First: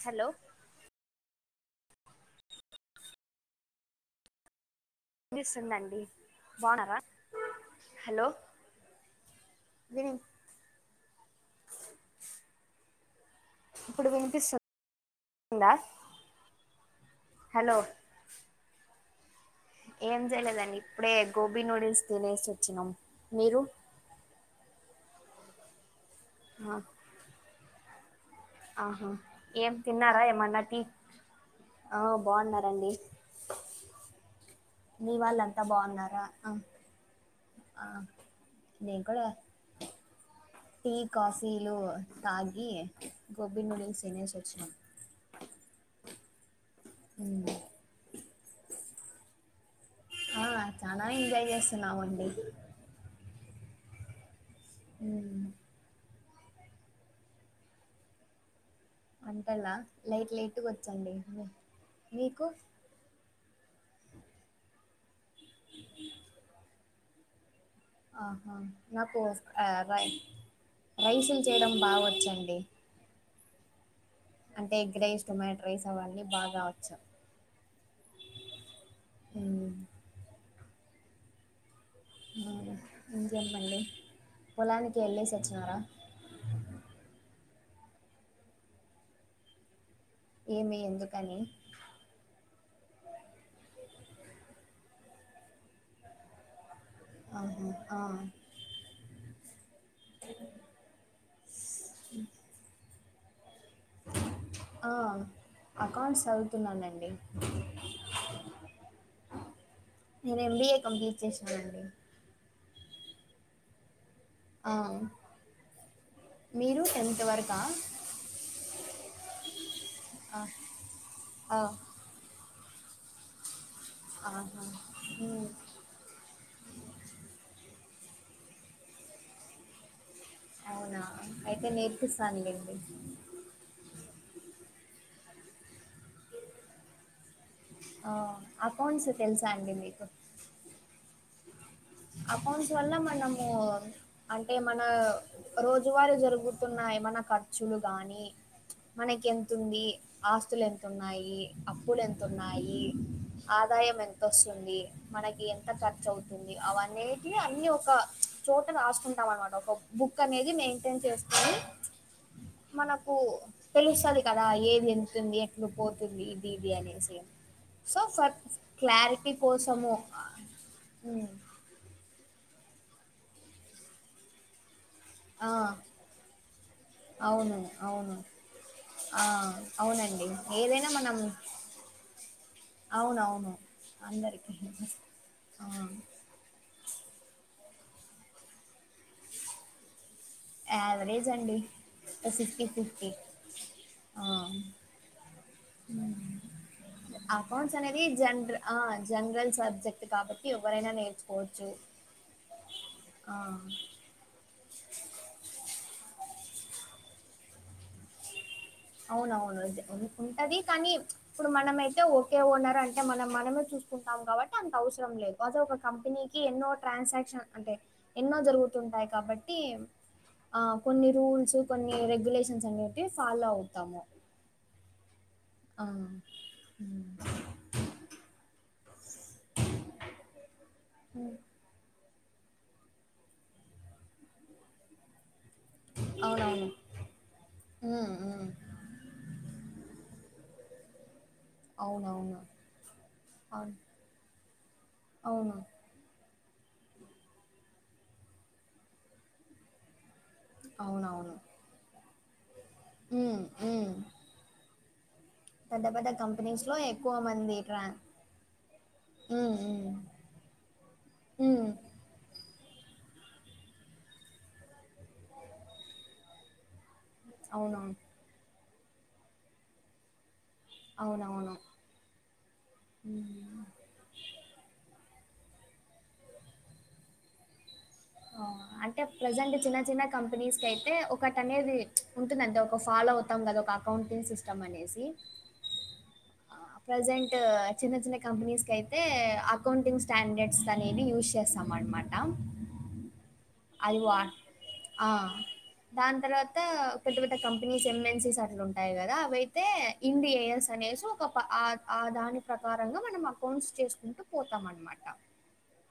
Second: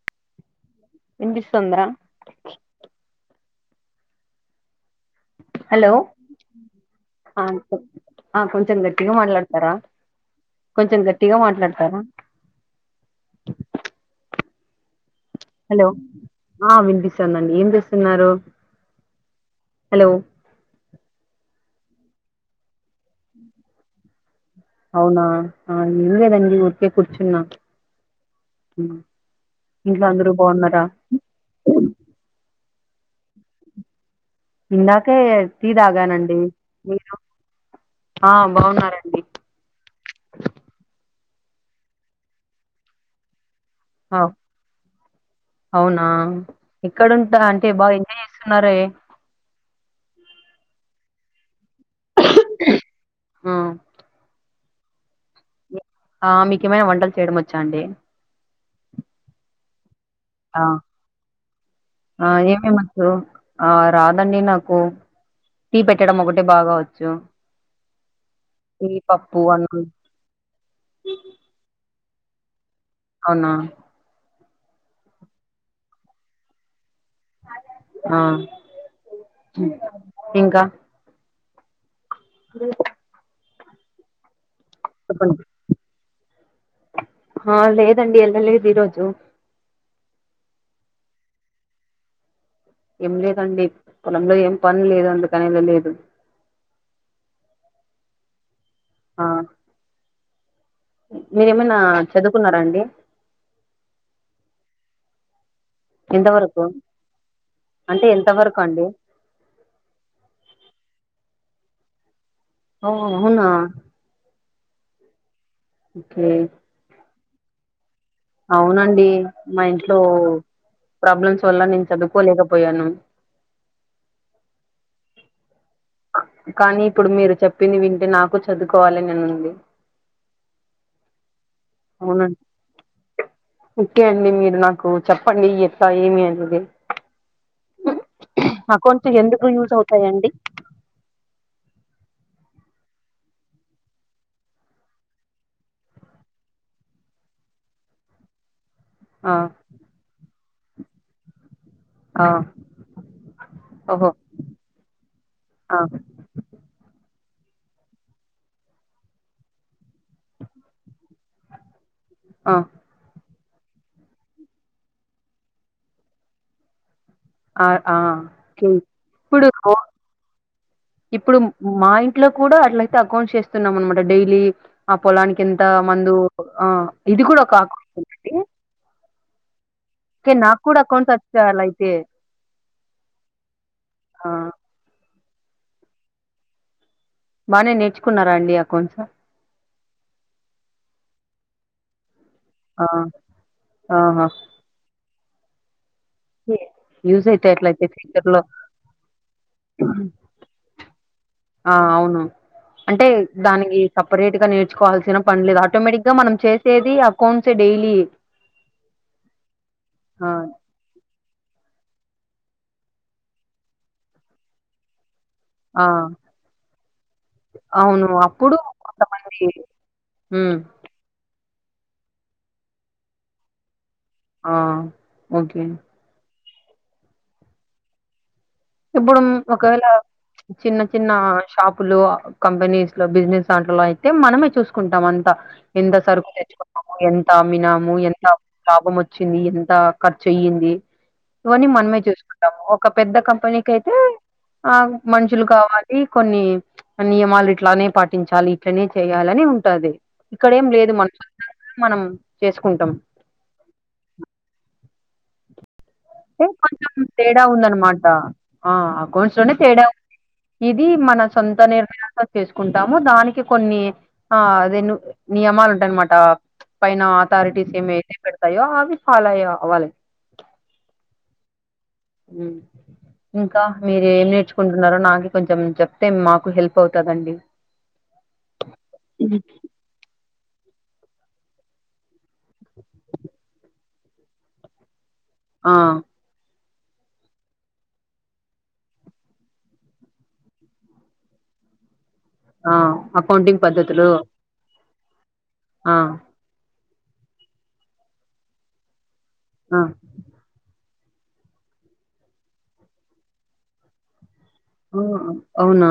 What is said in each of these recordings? Hello వినిపిస్తుంద పిస్తుందండి బావున్నర ఆన్ అ కొంచెం గట్టిగా మాట్లాడుతారా విని కొంచెం గట్టిగా మాట్లాడుతారా ఇప్పుడు వినిపిస్ హలో ఆ వినిపిస్తానండి ఏం హలో చేస్తున్నారు హలో ఏం జెయలేదండి ఇప్పుడే గోబీ నూడిల్స్ తినేసి వచ్చినాం మీరు అవునా అ ఎం లేదండి ఆ, ఊరికే కుర్చున్నా ఆహా ఏం తిన్నారా అందరూ ఏమన్నాటి బాగున్నారా అ బాగున్నారండి మీ ఇందాకే వాళ్ళు అంతా టీ బాగున్నారా తాగానండి మీరు ఆ ఎం కూర టీ కాఫీలు తాగి గోబీ నూడిల్స్ ఆ తినేసి వచ్చినాం అవునా ఏక్కడుంటర్ ఉమ్. అంటే బాగా ఎంజాయ్ చేస్తున్నారే ఆ చాల ఎంజాయ్ చేస్తున్నామండి ఆ మ్ ఆ మీకేమైనా వంటలు చేయడం వచ్చా అండి అంతే నా లైట్ లైట్ ఆ గా వచ్చండి, మీకు? మంచి వో ఆ రాదండి, నాకు టీ పెట్టడం ఒకటి బాగావచ్చు. ఆహా నాకు రై రైసులు చేయడం బాగ వచ్చండి. అవునా అంటే ఎగ్గరే ఇష్టమైన ట్రైస్ అవ్వి బాగా కావచ్చు ఆ హ్మ్. ఇంకా హా ఇంకండి పొలానికి వెళ్ళేసి వచ్చినారా. హా లేదండి ఎల్ల లేదు ఇరోజు ఏమి ఎందుకని ఏం లేదండి పొలంలో ఏం పని లేదు అందుకనే వేలలేదు అవును ఆ ఆ మీరేమైనా చదువుకున్నారాండి ఆ అకౌంట్స్ ఎంత వరకు చదువుతున్నానుండి. అంటే ఎంత వరకు అండి నేను ఎంబీఏ కంప్లీట్ చేశానండి. ఆహా అవునా ఆ మ్ మీరు టెన్ంత వరకా అవునండి, మా ఇంట్లో ఆ! ప్రాబ్లమ్స్ ఆ! వల్ల నేను చదువుకోలేకపోయాను. ఆహా హమ్ ఇప్పుడు మీరు చెప్పింది వింటే నాకు చదువుకోవాలి నేను అవునా అయితే అవునండి నేర్పిస్తానులేండి ఓకే అండి మీరు నాకు చెప్పండి ఈ ఎత్త ఏమి అనేది ఆహ్, అకౌంట్స్ ఎందుకు తెలుసా యూజ్ అండి మీకు? అవుతాయిండి అమౌంట్ వల్మ్మా నము అంటే మన రోజువారు జరుగుతున్న ఏమనా ఖర్చులు గాని మనకి ఆ ఎతు ఉంది ఆస్తులు ఎంతన్నాయి అప్పులు ఎంత ఆ ఉన్నాయి ఆదాయం ఓహో ఎంతొస్తుంది మనకి ఎంత ఆ ఖర్చు అవుతు అ అనేటి అన్ని ఒక చోట రాసుకుంటాం అనమాట ఒక బుక్ అనేది మెయింటైన్ చేసుకొని ఆ మనకు తెలుసది కదా ఏది ఎతుంది ఎట్లు పోతుంది ఇది ఇది అనేసి ఆ ఆ సో ఫ ఓకే క్లారిటీ ఇప్పుడు కోసము ఇప్పుడు మా ఇంట్లో కూడా అట్లయితే అకౌంట్స్ చేస్తున్నాం అనమాట డైలీ ఆ పొలానికి ఆ ఎంత మందు ఆ ఇది కూడా అవును అవును కాకూడండి అవునండి నాకు కూడా ఏదైనా అకౌంట్స్ మనం వచ్చ అలా అయితే అవును అవును ఆ అన్నరికి బాగానే నేర్చుకున్నారా అడి అక్కౌంట్స్ యావరేజ్ అండి ఫిఫ్టీ ఆ ఫిఫ్టీ ఆ ఆహా మ్ యూజ్ అయితాయి అకౌంట్స్ అట్లయితే అనేది ఫ్యూచర్ లో జనర్ ఆ జనరల్ సబ్జెక్ట్ కాబ ట్టి ఎవ్వరైనా నేర్చు ఆ అవును అంటే ఆ దానికి సపరేట్ గా నేర్చుకోవాల్సిన పని లేదు ఆటోమేటిక్ గా మనం చేసేది అకౌంట్స్ డైలీ అవునవును అదే ఉ ఆ ఉంటది కానీ ఇప్పుడు మనమయితే ఓకే ఓనర్ అంటే మనం మనమే చూసుకుంటాం కాబట్టి అంత అవసరం లేదు వాస్ ఒక ఆ కంపెనీకి ఎన్నో ట్రాన్సాక్షన్ అంటే అవును ఎన్నో జరుగుతుంటాయి కాబట్టి మ్ ఆ! కొన్ని రూల్స్ కొన్ని రెగ్యులేషన్స్ అనేటివి ఫాలో అవుతాము ఆ ఓకే ఆ ఇప్పుడు ఒకవేళ చిన్న చిన్న షాపులు కంపెనీస్ లో బిజినెస్ దాంట్లలో అయితే మనమే చూసుకుంటాం అంతా ఎంత సరుకు అవునవును. తెచ్చుకున్నాము ఎంత అమ్మినాము హ్మ్. ఎంత హ్మ్. లాభం వచ్ వచ్చింది ఎంత ఖర్చు అయింది ఇవన్నీ మనమే అవునవును. చూసుకుంటాము ఒక పెద్ద కంపెనీ అవును. ఆ మనుషులు అవును. కావాలి ఈ కొన్ని నియమాలు ఇట్లనే పాటించాలి ఇట్లనే చేయాలని ఉంటది ఇక్కడేం లేదు మనకి మనం చేసుకుంటం ఉ ఉ గంత బద్ధ కొంచెం తేడా ఉందన్నమాట ఆ అకౌంట్స్ లోనే హ్మ్. తేడా హ్మ్. ఉంది ఇది మన సొంత హ్మ్. నిర్ణయాలు చేసుకుంటాము దానికి కొన్ని ఆ అదే ను నియమాలు ఉంటాయన్నమాట పైన అథారిటీస్ అవునవును. ఏమయితే పెడతాయో అవి ఫాలో అయ అవ్వాలి అవునవును ఇంకా మీరు ఏం నేర్చు కుంటున్నారో నాకు కొంచెం చెప్తే మాకు హెల్ప్ అవుతాదండి అంటే ప్రజెంట్ చిన్న చిన్న కంపెనీస్ కయితే ఒకటి అనేది ఉంటుందంటె ఒక ఫాలో అవుతాం కదా ఒక అకౌంటింగ్ సిస్టమ్ అనేసి ఆ ఆ ప్రజెంట్ చిన్న చిన్న కంపెనీస్ కయితే అకౌంటింగ్ స్టాండర్డ్స్ అనేది యూస్ చేస్తాం మన్నమాట ఆ అకౌంటింగ్ అది పద్ధతులు వా ఆ ఆ దాని తర్వాత పెద్ద పెద్ద కంపెనీస్ ఎంఎన్సీస్ అట్లుంటాయి కదా అవైతే ఆ ఇండిఏఎస్ అనేసి ఒక ఆ ఆ దాని ప్రకారంగా మనం అకౌంట్స్ చేసుకుంటూ పోతామ ఆ అవునా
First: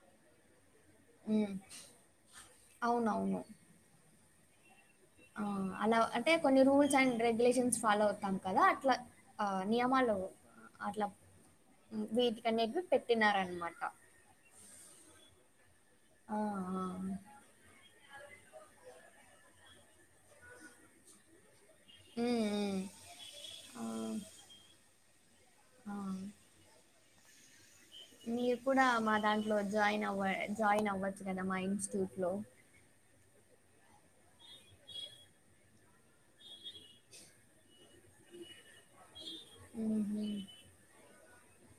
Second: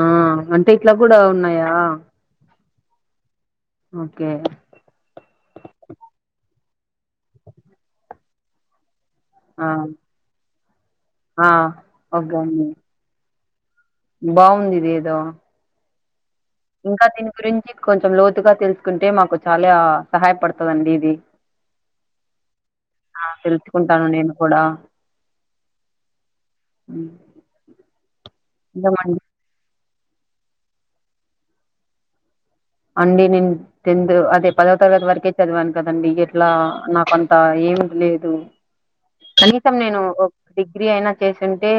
అంటే ఇట్ల కూడా హ్మ్. ఉన్నయా అవునవును ఓకే ఆ అలా అంటే కొన్ని రూల్స్ అండ్ రెగ్యులేషన్స్ ఫాలో అవుతాం కదా అట్లా ఆ నియమాలు అట్లా ఆ ఓకే అండి వీటికనేవి పెట్టినారన్నమాట బాగుంది ఇదేదో ఆ ఆ! ఇంకా దీని గురించి కొంచెం లోతుగా తెలుసుకుంటే మాకు చాలా సహాయపడుతదండి ఇది ఉమ్ ఉమ్ ఆ తెలుసుకుంటాను నేను కూడా అవును ఉ మీరు కూడా మా దాంట్లో జాయిన్ అవ్వ జాయిన్ అవ్వచ్చు కదా మా ఇన్స్టిట్యూట్ లో అండి నేను టెన్త్ అదే పదో తరగతి వరకే చదివాను కదండి ఎట్లా నాకంత ఏం తెలీదు కనీసం నేను హుహు. డిగ్రీ అయినా చేసింటే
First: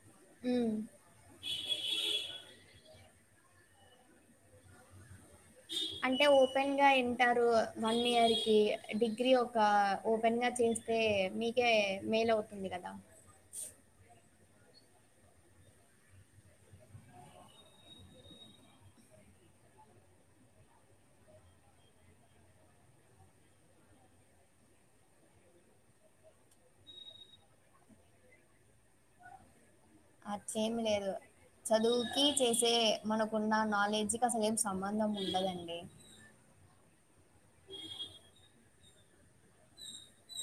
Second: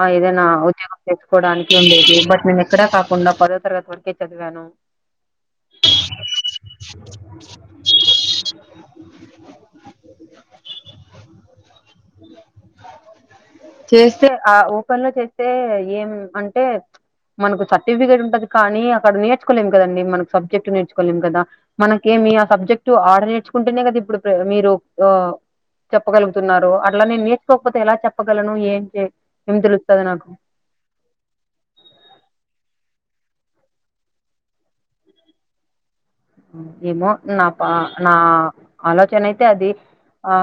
ఆ ఏదైనా హ్మ్. ఉద్యోగం తెచ్చుకోడానికి ఉండేది బట్ నేను ఎక్కడ కాకుండా పదో తరగతి వరకే చదివాను అంటే ఓపెన్ గా ఇంటరు వన్ ఇయర్కి డిగ్రీ ఒక ఓపెన్ గా చేస్ స్తే మీకే మేలవుతుంది కదా చేస్తే ఆ ఓపెన్ లో చేస్తే ఏం అంటే మనకు సర్టిఫికేట్ ఉంటది కానీ అక్కడ నేర్చుకోలేం కదండి మనకు సబ్జెక్ట్ నేర్చుకోలేం కదా మనకేమి ఆ సబ్జెక్ట్ ఆడ నేర్చుకుంటేనే కదా ఇప్పుడు ప్రే మీరు ఓ చెప్పగలుగుతున్నారు అట్లా నేను నేర్చుకోకపోతే ఎలా చెప్పగలను ఏం చే ఏం తెలుస్తది నాకు సేమ్ లేదు చదువుకి చేసే మనకున్న నాలెడ్జ్కిి అసలు ఎం సంబంధం ఉండదండి ఏమో నా పా నా ఆలోచన అయితే అది ఆ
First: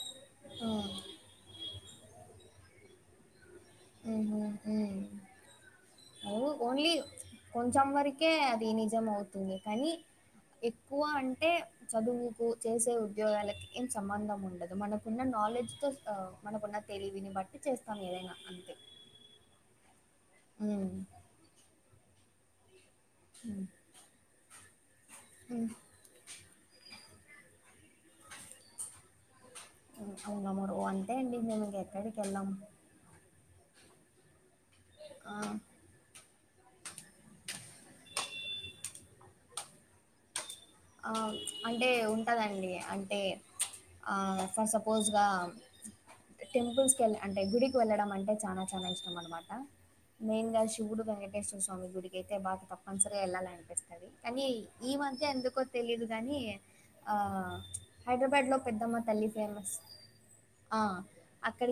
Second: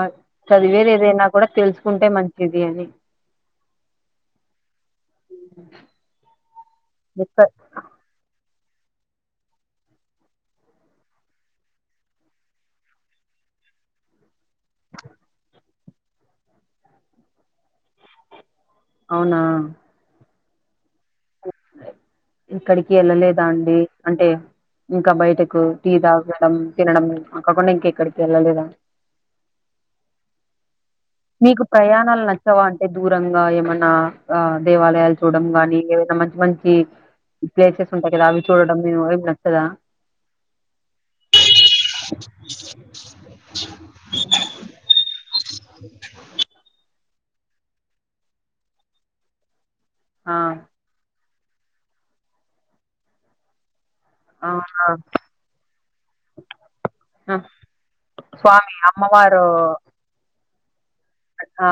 చదివేది ఏదైనా కూడా తెలుసుకుంటే మంచిది అని ఉహు ఉ ఓన్లీ ఎక్క కొ చం వరకే అది నిజం అవుతుంది కానీ ఎక్కువ అంటే చదువుకు చేసే ఉద్యోగాలకి ఏం సంబంధం ఉంద్ మనకున్న నాలెడ్జ్ తో అ మనకున్న తెలివిని బట్టి చేస్తాం ఏదైనా అంతే అవునా ఉమ్ ఎక్కడికి వెళ్ళలేదా అండి అంటే ఇంకా బయటకు టీ తాగడం తినడం అక్కకుండా ఇంకెక్కడికి వెళ్ళలేదా అవునాము ర అంతే అండి మీకు మేము ఇంక ఎక్కడికి ప్రయాణాలు వెళ్ళాము నచ్చవా అంటే దూరంగా ఏమైనా ఆ దేవాలయాలు చూడం ఆ గాని ఏదైనా మంచి మంచి ప్లేసెస్ ఉంటాయి కదా అవి చుడడం మీ వారికి నచ్చదా ఆ అంటే ఉంటుదండి అంటే అవు ఫర్ సపోజ్గా టెంపుల్స్ కెళ్ అంటే గుడికి వెళ్ళడం అంటే చానా చానా ఇష్టం అనమాట ఆ మెయిన్గా శివుడు వెంకటేశ్వర స్వామి గుడికి అయితే బాగా తప్పనిసరిగా వెళ్ళాలనిపిస్తది కనీ అవునా ఈ మధ్య ఎందుకొ లేదు గాని ఆ ప్చ్ హైదరాబాద్ లో స్వామి పెద్దమ్మ తల్లి అమ్మవారు ఫేమస్ ఆ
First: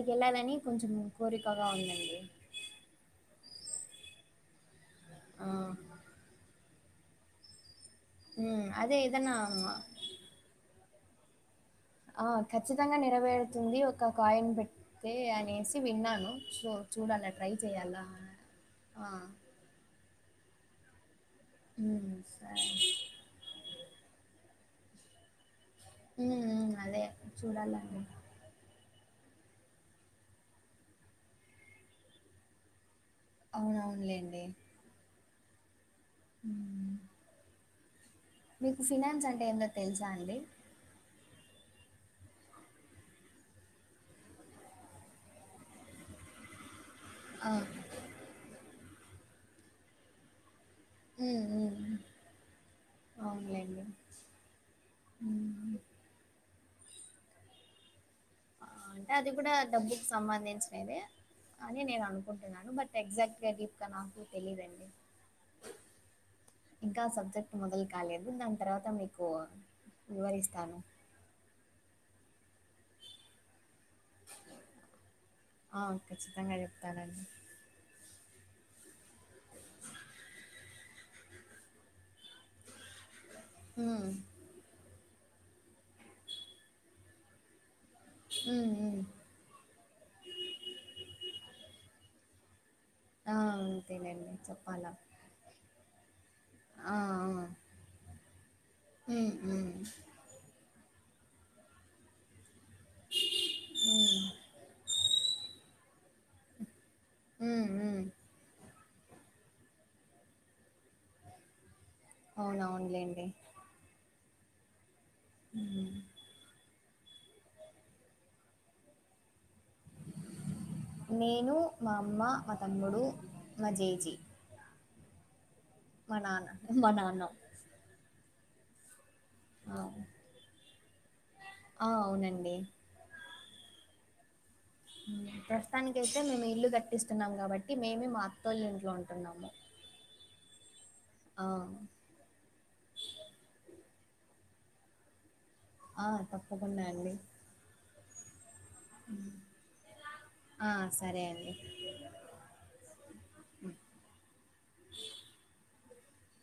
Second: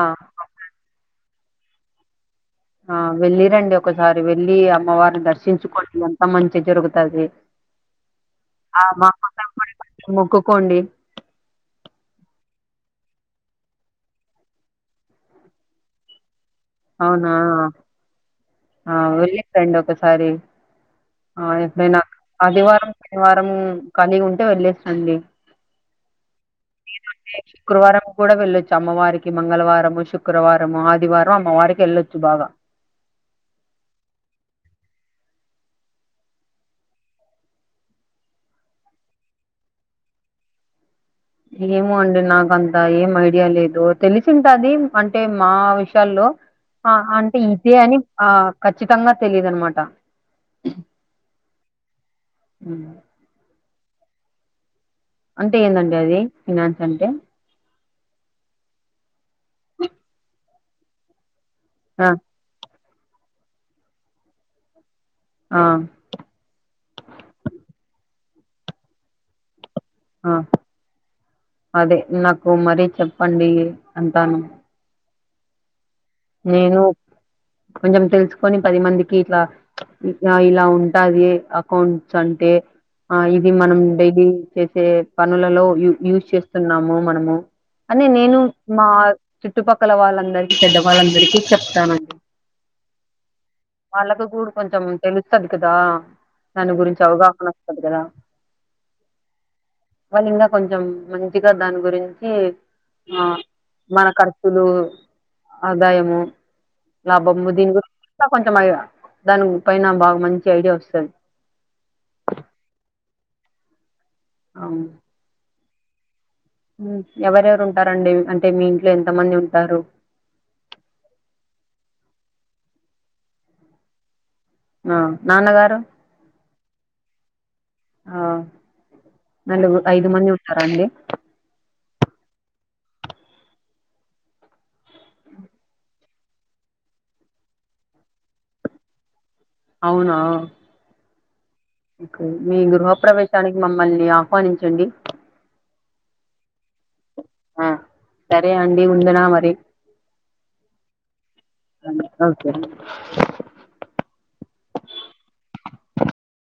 ఆ వెళ్ళాలని కొంచెం కోరికగా ఉందండి ఆ వెళ్ళి రండి ఒకసారి వెళ్ళి అమ్మవారిని ఆ! దర్శించుకోండి అంత మంచి జరుగుతది ఉమ్ అదే ఏదన్నా మోక్కుకోండి ఆ ఖచ్చితంగా నెరవేరుతుంది ఒక కాయిన్ పెటతే అనేసి విన్నాను సో చూడాల అవునా ట్రై చేయ్యాల ఆ వెళ్ళి రండి ఒకసారి అ ఎప్పుడైనా హ్మ్. సరే. ఆదివారం శనివారం ఖాళీ ఉంటే వెళ్లేేసి రండి హ్మ్. హ్మ్. అదే వీలుంటే చూడాలండి. శుక్రవారం కూడా వెళ్ళొచ్చు. చమ్మవారికి మంగళవారము శుక్రవారము ఆదివారం అమ్మవారికి వెళ్ళొచ్చు బాగా అవన్ అవునులేండి. ఉమ్ మీకు ఫినాన్స్ అంటే ఏందో తెలుసా అండి ఏమో అండి నాకంత ఏం ఐడియా లేదు తెలిసింటది అంటే మా విషయాల్లో ఆ అంటే ఆ! ఇదే అని ఆ ఖచ్చితంగా తెలిదు అనమాట ఉ ఉ అవునులేండి అంటే ఏందండి అది ఫినాన్స్ అంటే అంటే అది కూడా డబ్బుకి సంబంధించినదే అని నేను ఆ అనుకుంటు న్నా బట్ ఎగ్జాక్ట్ గా ఇ నాకు తెలీదండి ఆ ఇంకా సబ్జెక్ట్ మొదలు కాలేదు దాని తర్వాత మీకు ఆ వివరిస్తాను అదే నాకు మరీ చెప్పండి అంటాను ఆ ఖచ్చితంగా నేను చెప్తానండి కొంచెం తెలుసుకొని పది మందికి ఇట్లా ఇలా ఉంటది అకౌంట్ అంటే ఆ ఇది మనం హ్మ్. డైలీ చేసే పనులలో యూజ్ చేస్తున్నాము మనము అని నేను హ్మ్. మా హ్మ్. చుట్టుపక్కల వాళ్ళందరికి పెద్దవాళ్ళందరికీ చెప్తానండి ఆ! వాళ్ళకు అంతేనండి కూడా కొంచెం చెప్పాలా. తెలుస్తది కదా దాని ఆ! ఆ! గురించి అవగాహన వస్తది కదా హ్మ్. హ్మ్. వాళ్ళు ఇంకా కొంచెం మంచిగా దాని గురించి ఆ మన ఖర్చులు ఆదాయము లాభము హ్మ్. దీని హ్మ్. గురించి కొంచెం దాని పైన బాగా మంచి ఐడియా వస్తది అవునవును లేండి అవును ఉమ్ ఎవరెవరు ఉంటారండి అంటే మీ ఇంట్లో ఎంతమంది ఉంటారు నేను మా అమ్మ మా తమ్ముడు మా జేజీ ఆ నాన్నగారు మా నాన్న మా నాన్న ఆ నాలుగు ఆ! ఐదు మంది ఉంటారా అండి ఆ అవునండి ప్రస్తుతానికి అయితే మేము ఇల్లు కట్టిస్తున్నాం కాబట్టి మేమే మా అత్తోళ్లు ఇంట్లో ఉంటున్నాము అవునా ఆ మీ గృహ ప్రవేశానికి మమ్మల్ని ఆహ్వానించండి ఆ తప్పకుండా అండి ఆ సరే అండి ఉండనా మరి ఆ సరే అండి ఓకే అండి